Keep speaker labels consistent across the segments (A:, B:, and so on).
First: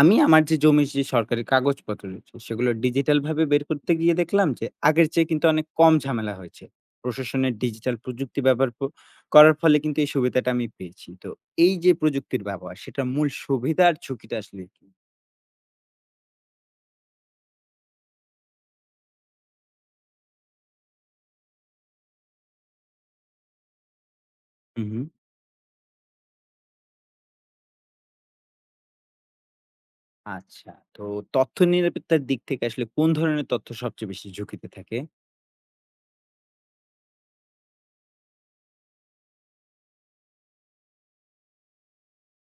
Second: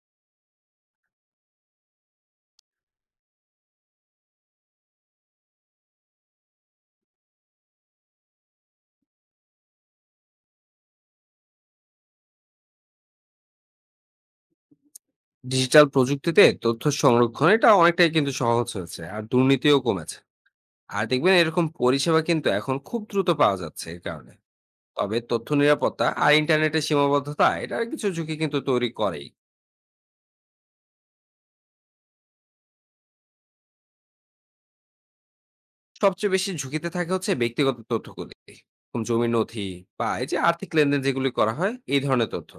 A: আমি আমার যে জমির যে সরকারি কাগজপত্র রয়েছে সেগুলো ডিজিটাল ভাবে বের করতে গিয়ে দেখলাম যে আগের চেয়ে কিন্তু অনেক কম ঝামেলা হয়েছে। প্রশাসনের ডিজিটাল প্রযুক্তি ব্যবহার করার ফলে কিন্তু এই সুবিধাটা আমি পেয়েছি। তো এই যে প্রযুক্তির ব্যবহার, সেটা মূল সুবিধা আর ঝুঁকিটা আসলে কি?
B: ডিজিটাল প্রযুক্তিতে তথ্য সংরক্ষণ এটা অনেকটাই কিন্তু সহজ হয়েছে, আর দুর্নীতিও কমেছে। আর দেখবেন এরকম পরিষেবা কিন্তু এখন খুব দ্রুত পাওয়া যাচ্ছে এর কারণে।
A: হুম, হুম।
B: তবে তথ্য নিরাপত্তা আর ইন্টারনেটের সীমাবদ্ধতা এটার কিছু ঝুঁকি কিন্তু তৈরি করেই।
A: আচ্ছা, তো তথ্য নিরাপত্তার দিক থেকে আসলে কোন ধরনের তথ্য সবচেয়ে বেশি ঝুঁকিতে থাকে?
B: সবচেয়ে বেশি ঝুঁকিতে থাকে হচ্ছে ব্যক্তিগত তথ্যগুলি, এরকম জমির নথি বা এই যে আর্থিক লেনদেন যেগুলি করা হয়, এই ধরনের তথ্য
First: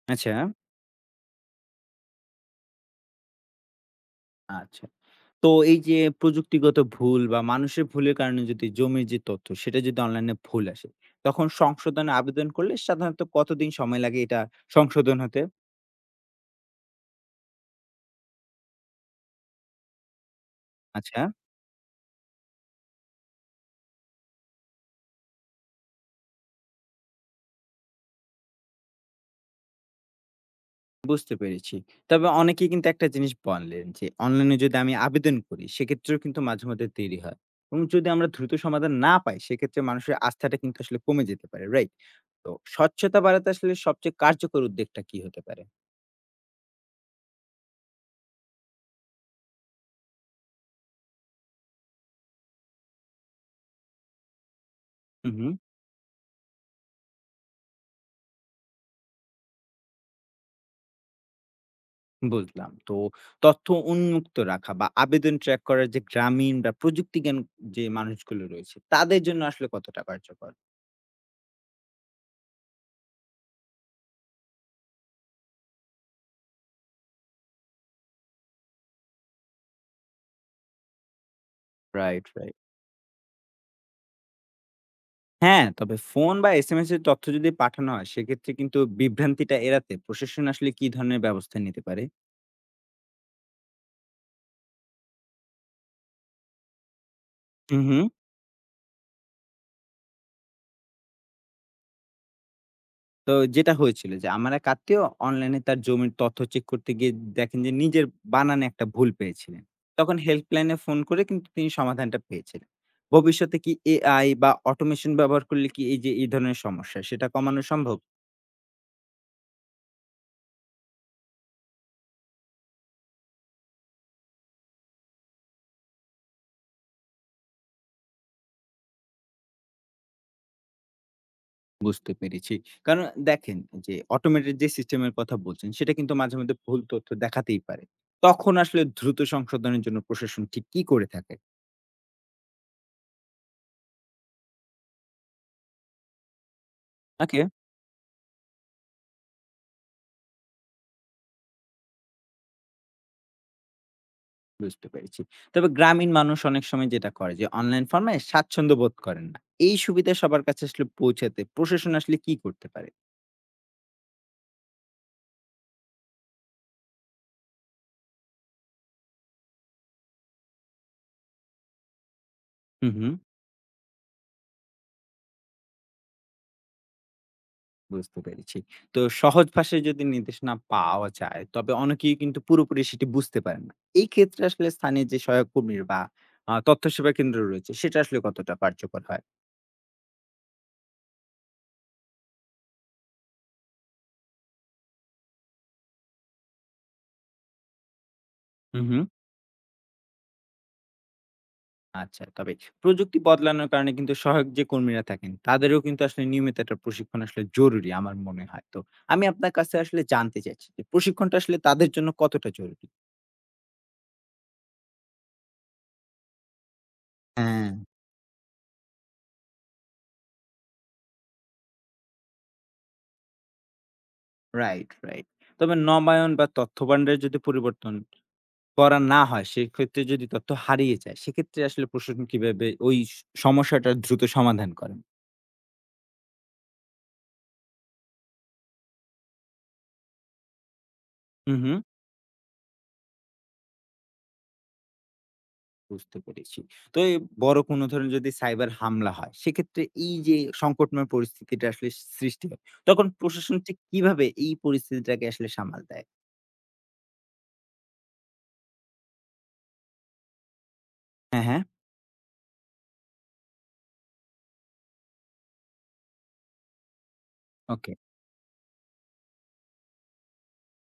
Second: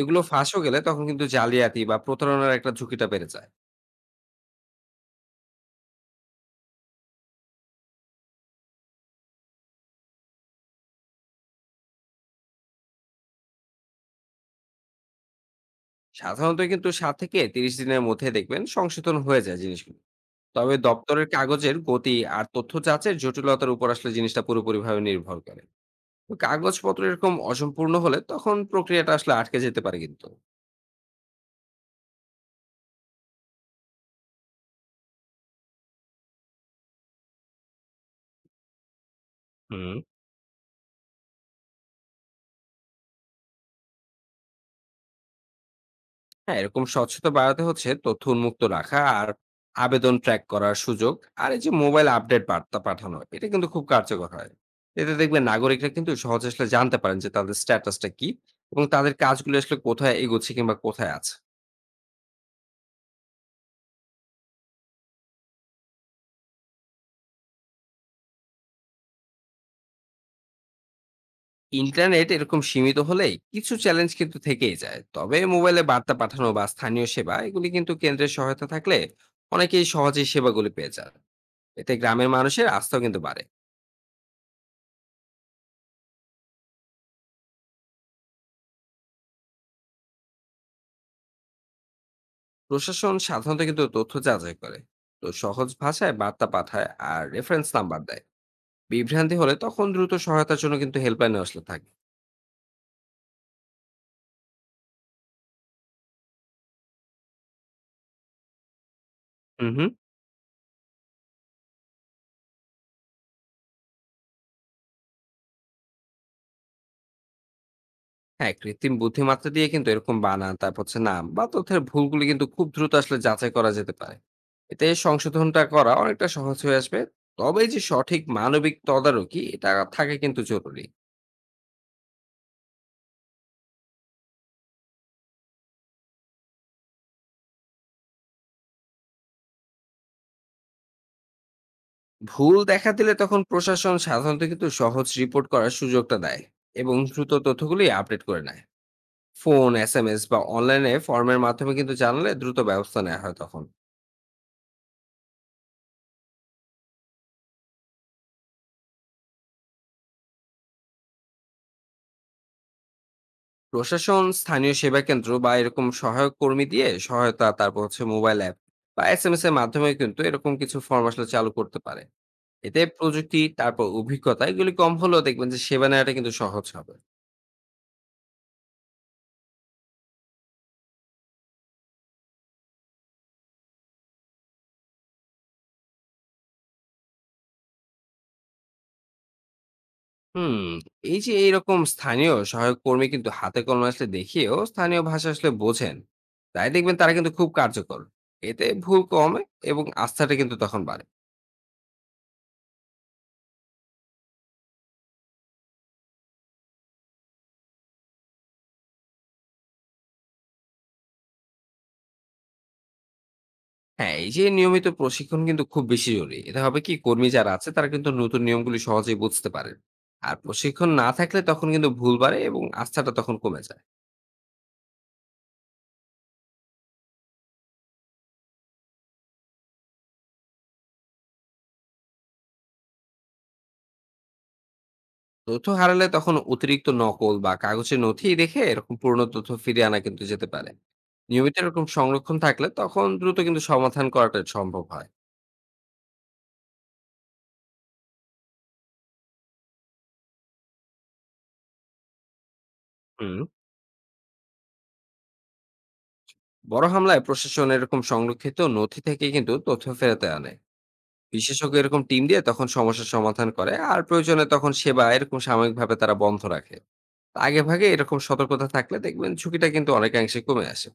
B: এগুলো
A: আচ্ছা,
B: ফাঁসও গেলে তখন কিন্তু জালিয়াতি বা প্রতারণার একটা ঝুঁকিটা বেড়ে যায়।
A: আচ্ছা। তো এই যে প্রযুক্তিগত ভুল বা মানুষের ভুলের কারণে যদি জমির যে তথ্য, সেটা যদি অনলাইনে ভুল আসে, তখন সংশোধনে আবেদন করলে সাধারণত কতদিন সময় লাগে এটা সংশোধন হতে?
B: সাধারণত কিন্তু 7 থেকে 30 দিনের মধ্যে দেখবেন সংশোধন হয়ে যায় জিনিসগুলো। তবে
A: আচ্ছা,
B: দপ্তরের কাগজের গতি আর তথ্য যাচাইয়ের জটিলতার উপর আসলে জিনিসটা পুরোপুরিভাবে নির্ভর করে। তো কাগজপত্র এরকম অসম্পূর্ণ হলে তখন প্রক্রিয়াটা আসলে আটকে যেতে পারে কিন্তু।
A: বুঝতে পেরেছি। তবে অনেকে কিন্তু একটা জিনিস বললেন যে অনলাইনে যদি আমি আবেদন করি সেক্ষেত্রেও কিন্তু মাঝে মধ্যে দেরি হয়। এবং যদি আমরা দ্রুত সমাধান না পাই সেক্ষেত্রে
B: হুম।
A: মানুষের আস্থাটা কিন্তু আসলে কমে যেতে পারে। রাইট? তো স্বচ্ছতা বাড়াতে আসলে সবচেয়ে কার্যকর উদ্যোগটা কি হতে পারে?
B: হ্যাঁ, এরকম স্বচ্ছতা বাড়াতে হচ্ছে তথ্য উন্মুক্ত রাখা আর আবেদন ট্র্যাক করার সুযোগ। আর এই যে মোবাইল আপডেট বার্তা পাঠানো, এটা কিন্তু খুব কার্যকর হয়। এতে
A: হু,
B: দেখবেন
A: হু।
B: নাগরিকরা কিন্তু সহজে আসলে জানতে পারেন যে তাদের স্ট্যাটাসটা কি এবং তাদের কাজগুলো আসলে কোথায় এগোচ্ছে কিংবা কোথায় আছে।
A: বুঝলাম। তো তথ্য উন্মুক্ত রাখা বা আবেদন ট্র্যাক করার যে গ্রামীণ বা প্রযুক্তিজ্ঞান যে মানুষগুলো রয়েছে, তাদের জন্য আসলে কতটা কার্যকর?
B: ইন্টারনেট এরকম সীমিত হলেই কিছু চ্যালেঞ্জ কিন্তু থেকেই যায়। তবে মোবাইলে বার্তা পাঠানো বা স্থানীয় সেবা, এগুলি কিন্তু কেন্দ্রের সহায়তা থাকলে অনেকেই সহজেই সেবাগুলি পেয়ে যায়। এতে
A: রাইট,
B: গ্রামের
A: রাইট।
B: মানুষের আস্থাও কিন্তু বাড়ে।
A: হ্যাঁ, তবে ফোন বা এসএমএস এর তথ্য যদি পাঠানো হয়, সেক্ষেত্রে কিন্তু বিভ্রান্তিটা এড়াতে প্রশাসন আসলে কি ধরনের ব্যবস্থা নিতে পারে?
B: প্রশাসন সাধারণত কিন্তু তথ্য যাচাই করে, তো সহজ ভাষায় বার্তা পাঠায় আর রেফারেন্স
A: হুম,
B: নাম্বার
A: হুম।
B: দেয়। বিভ্রান্তি হলে তখন দ্রুত সহায়তার জন্য কিন্তু হেল্পলাইনে আসলে থাকে।
A: তো যেটা হয়েছিল যে, আমার এক আত্মীয় অনলাইনে তার জমির তথ্য চেক করতে গিয়ে দেখেন যে নিজের বানানে একটা ভুল পেয়েছিলেন।
B: হুম হুম
A: তখন হেল্পলাইনে ফোন করে কিন্তু তিনি সমাধানটা পেয়েছিলেন। ভবিষ্যতে কি এআই বা অটোমেশন ব্যবহার করলে কি এই যে এই ধরনের সমস্যা সেটা কমানো সম্ভব?
B: হ্যাঁ, কৃত্রিম বুদ্ধিমত্তা দিয়ে কিন্তু এরকম বানান, তারপর হচ্ছে নাম বা তথ্যের ভুলগুলি কিন্তু খুব দ্রুত আসলে যাচাই করা যেতে পারে। এতে সংশোধনটা করা অনেকটা সহজ হয়ে আসবে। তবে এই যে সঠিক মানবিক তদারকি, এটা থাকা কিন্তু জরুরি।
A: বুঝতে পেরেছি। কারণ দেখেন যে অটোমেটেড যে সিস্টেম এর কথা বলছেন সেটা কিন্তু মাঝে মধ্যে ভুল তথ্য দেখাতেই পারে। তখন আসলে দ্রুত সংশোধনের জন্য প্রশাসন ঠিক কি করে থাকে?
B: ভুল দেখা দিলে তখন প্রশাসন সাধারণত কিন্তু সহজ রিপোর্ট করার সুযোগটা দেয় এবং দ্রুত তথ্যগুলি আপডেট করে নেয়। ফোন, এসএমএস বা অনলাইনে ফর্মের মাধ্যমে কিন্তু জানালে দ্রুত ব্যবস্থা নেওয়া হয় তখন।
A: বুঝতে পেরেছি। তবে গ্রামীণ মানুষ অনেক সময় যেটা করে যে অনলাইন ফর্মে স্বাচ্ছন্দ্য বোধ করেন না। এই সুবিধা সবার কাছে আসলে পৌঁছাতে প্রশাসন আসলে কি করতে পারে?
B: প্রশাসন স্থানীয় সেবা কেন্দ্র বা এরকম সহায়ক কর্মী দিয়ে সহায়তা, তারপর হচ্ছে মোবাইল অ্যাপ বা এসএমএস এর মাধ্যমে কিন্তু এরকম কিছু ফর্ম আসলে চালু করতে পারে। এতে
A: হুম, হুম।
B: প্রযুক্তি, তারপর অভিজ্ঞতা এগুলি কম হলেও দেখবেন যে সেবা নেওয়াটা কিন্তু সহজ হবে।
A: বুঝতে পেরেছি। তো সহজ ভাষায় যদি নির্দেশনা পাওয়া যায় তবে অনেকেই কিন্তু পুরোপুরি সেটি বুঝতে পারেন না। এই ক্ষেত্রে আসলে স্থানীয় যে সহায়ক কর্মীর বা তথ্য সেবা কেন্দ্র রয়েছে সেটা আসলে কতটা কার্যকর হয়?
B: হুম। এই যে এইরকম স্থানীয় সহায়ক কর্মী কিন্তু হাতে কলমে আসলে দেখিয়েও স্থানীয় ভাষা আসলে বোঝেন, তাই দেখবেন তারা কিন্তু খুব কার্যকর। এতে
A: হুম,
B: ভুল
A: হুম।
B: কমে এবং আস্থাটা কিন্তু তখন বাড়ে।
A: আচ্ছা, তবে প্রযুক্তি বদলানোর কারণে কিন্তু সহায়ক যে কর্মীরা থাকেন, তাদেরও কিন্তু আসলে নিয়মিত একটা প্রশিক্ষণ আসলে জরুরি আমার মনে হয়। তো আমি আপনার কাছে আসলে জানতে চাইছি যে প্রশিক্ষণটা আসলে তাদের জন্য কতটা জরুরি?
B: হ্যাঁ, এই যে নিয়মিত প্রশিক্ষণ কিন্তু খুব বেশি জরুরি। এটা হবে কি, কর্মী যারা আছে
A: হ্যাঁ।
B: তারা কিন্তু নতুন নিয়মগুলি সহজেই বুঝতে পারেন। আর প্রশিক্ষণ না থাকলে তখন কিন্তু ভুল বাড়ে এবং আস্থাটা তখন কমে যায়।
A: Right, right. তবে নবায়ন বা তথ্য ভান্ডারে যদি পরিবর্তন করা না হয়, সেক্ষেত্রে যদি তথ্য হারিয়ে যায়, সেক্ষেত্রে আসলে প্রশাসন কিভাবে ওই সমস্যাটার দ্রুত সমাধান করেন?
B: তথ্য হারালে তখন অতিরিক্ত নকল বা কাগজের নথি দেখে এরকম পুরনো তথ্য ফিরিয়ে আনা কিন্তু যেতে পারে।
A: হু,
B: নিয়মিত
A: হু।
B: এরকম সংরক্ষণ থাকলে তখন দ্রুত কিন্তু সমাধান করাটা সম্ভব হয়।
A: বুঝতে পেরেছি। তো এই বড় কোনো ধরনের যদি সাইবার হামলা হয়, সেক্ষেত্রে এই যে সংকটময় পরিস্থিতিটা আসলে সৃষ্টি হয়, তখন
B: হুম।
A: প্রশাসন ঠিক কিভাবে এই পরিস্থিতিটাকে আসলে সামাল দেয়?
B: বড় হামলায় প্রশাসন এরকম সংরক্ষিত নথি থেকে কিন্তু তথ্য ফেরাতে আনে।
A: হ্যাঁ, হ্যাঁ।
B: বিশেষজ্ঞ এরকম টিম দিয়ে তখন সমস্যার সমাধান করে আর প্রয়োজনে তখন সেবা এরকম সাময়িকভাবে তারা বন্ধ রাখে। আগে ভাগে
A: ওকে,
B: এরকম সতর্কতা থাকলে দেখবেন ঝুঁকিটা কিন্তু অনেকাংশে কমে আসে।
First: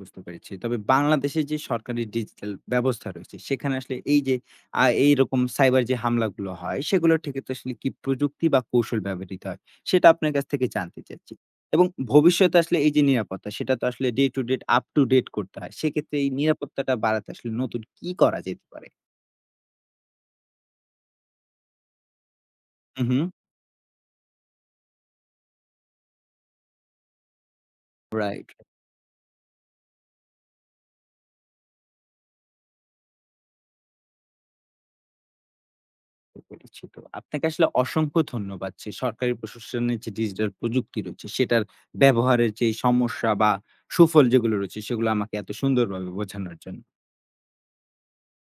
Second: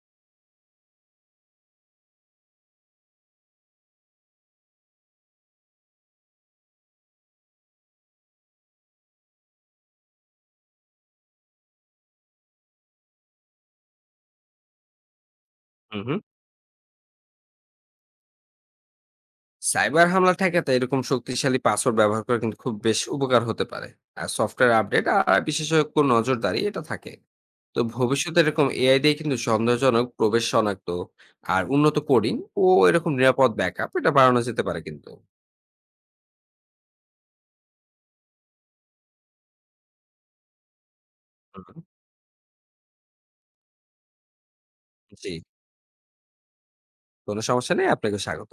A: বুঝতে পেরেছি। তবে বাংলাদেশে যে সরকারি ডিজিটাল ব্যবস্থা রয়েছে, সেখানে আসলে এই যে এইরকম সাইবার যে হামলাগুলো হয়, সেগুলো ঠেকাতে আসলে কি প্রযুক্তি বা কৌশল ব্যবহৃত হয়? সেটা আপনার কাছ থেকে জানতে চাচ্ছি। এবং ভবিষ্যতে আসলে এই যে নিরাপত্তা, সেটা তো আসলে day to date up to date করতে হয়।
B: হুম
A: সেক্ষেত্রে
B: হুম
A: এই নিরাপত্তাটা বাড়াতে আসলে নতুন কি করা যেতে পারে?
B: সাইবার হামলা ঠেকাতে এরকম শক্তিশালী পাসওয়ার্ড ব্যবহার করা কিন্তু খুব বেশ
A: হু, হু।
B: উপকার হতে পারে। আর সফটওয়্যার আপডেট আর বিশেষজ্ঞ নজরদারি, এটা থাকে। তো ভবিষ্যতে
A: রাইট।
B: এরকম এআই দিয়ে কিন্তু সন্দেহজনক প্রবেশ শনাক্ত, আর উন্নত কোডিং ও এরকম নিরাপদ ব্যাকআপ, এটা বাড়ানো যেতে পারে কিন্তু।
A: বুঝতে পেরেছি। তো আপনাকে আসলে অসংখ্য ধন্যবাদ, যে সরকারি প্রশাসনের যে ডিজিটাল প্রযুক্তি রয়েছে
B: হুম
A: সেটার
B: হুম।
A: ব্যবহারের যে সমস্যা বা সুফল যেগুলো রয়েছে সেগুলো
B: জি,
A: আমাকে এত সুন্দরভাবে বোঝানোর জন্য।
B: কোনো সমস্যা নেই। আপনাকে স্বাগত।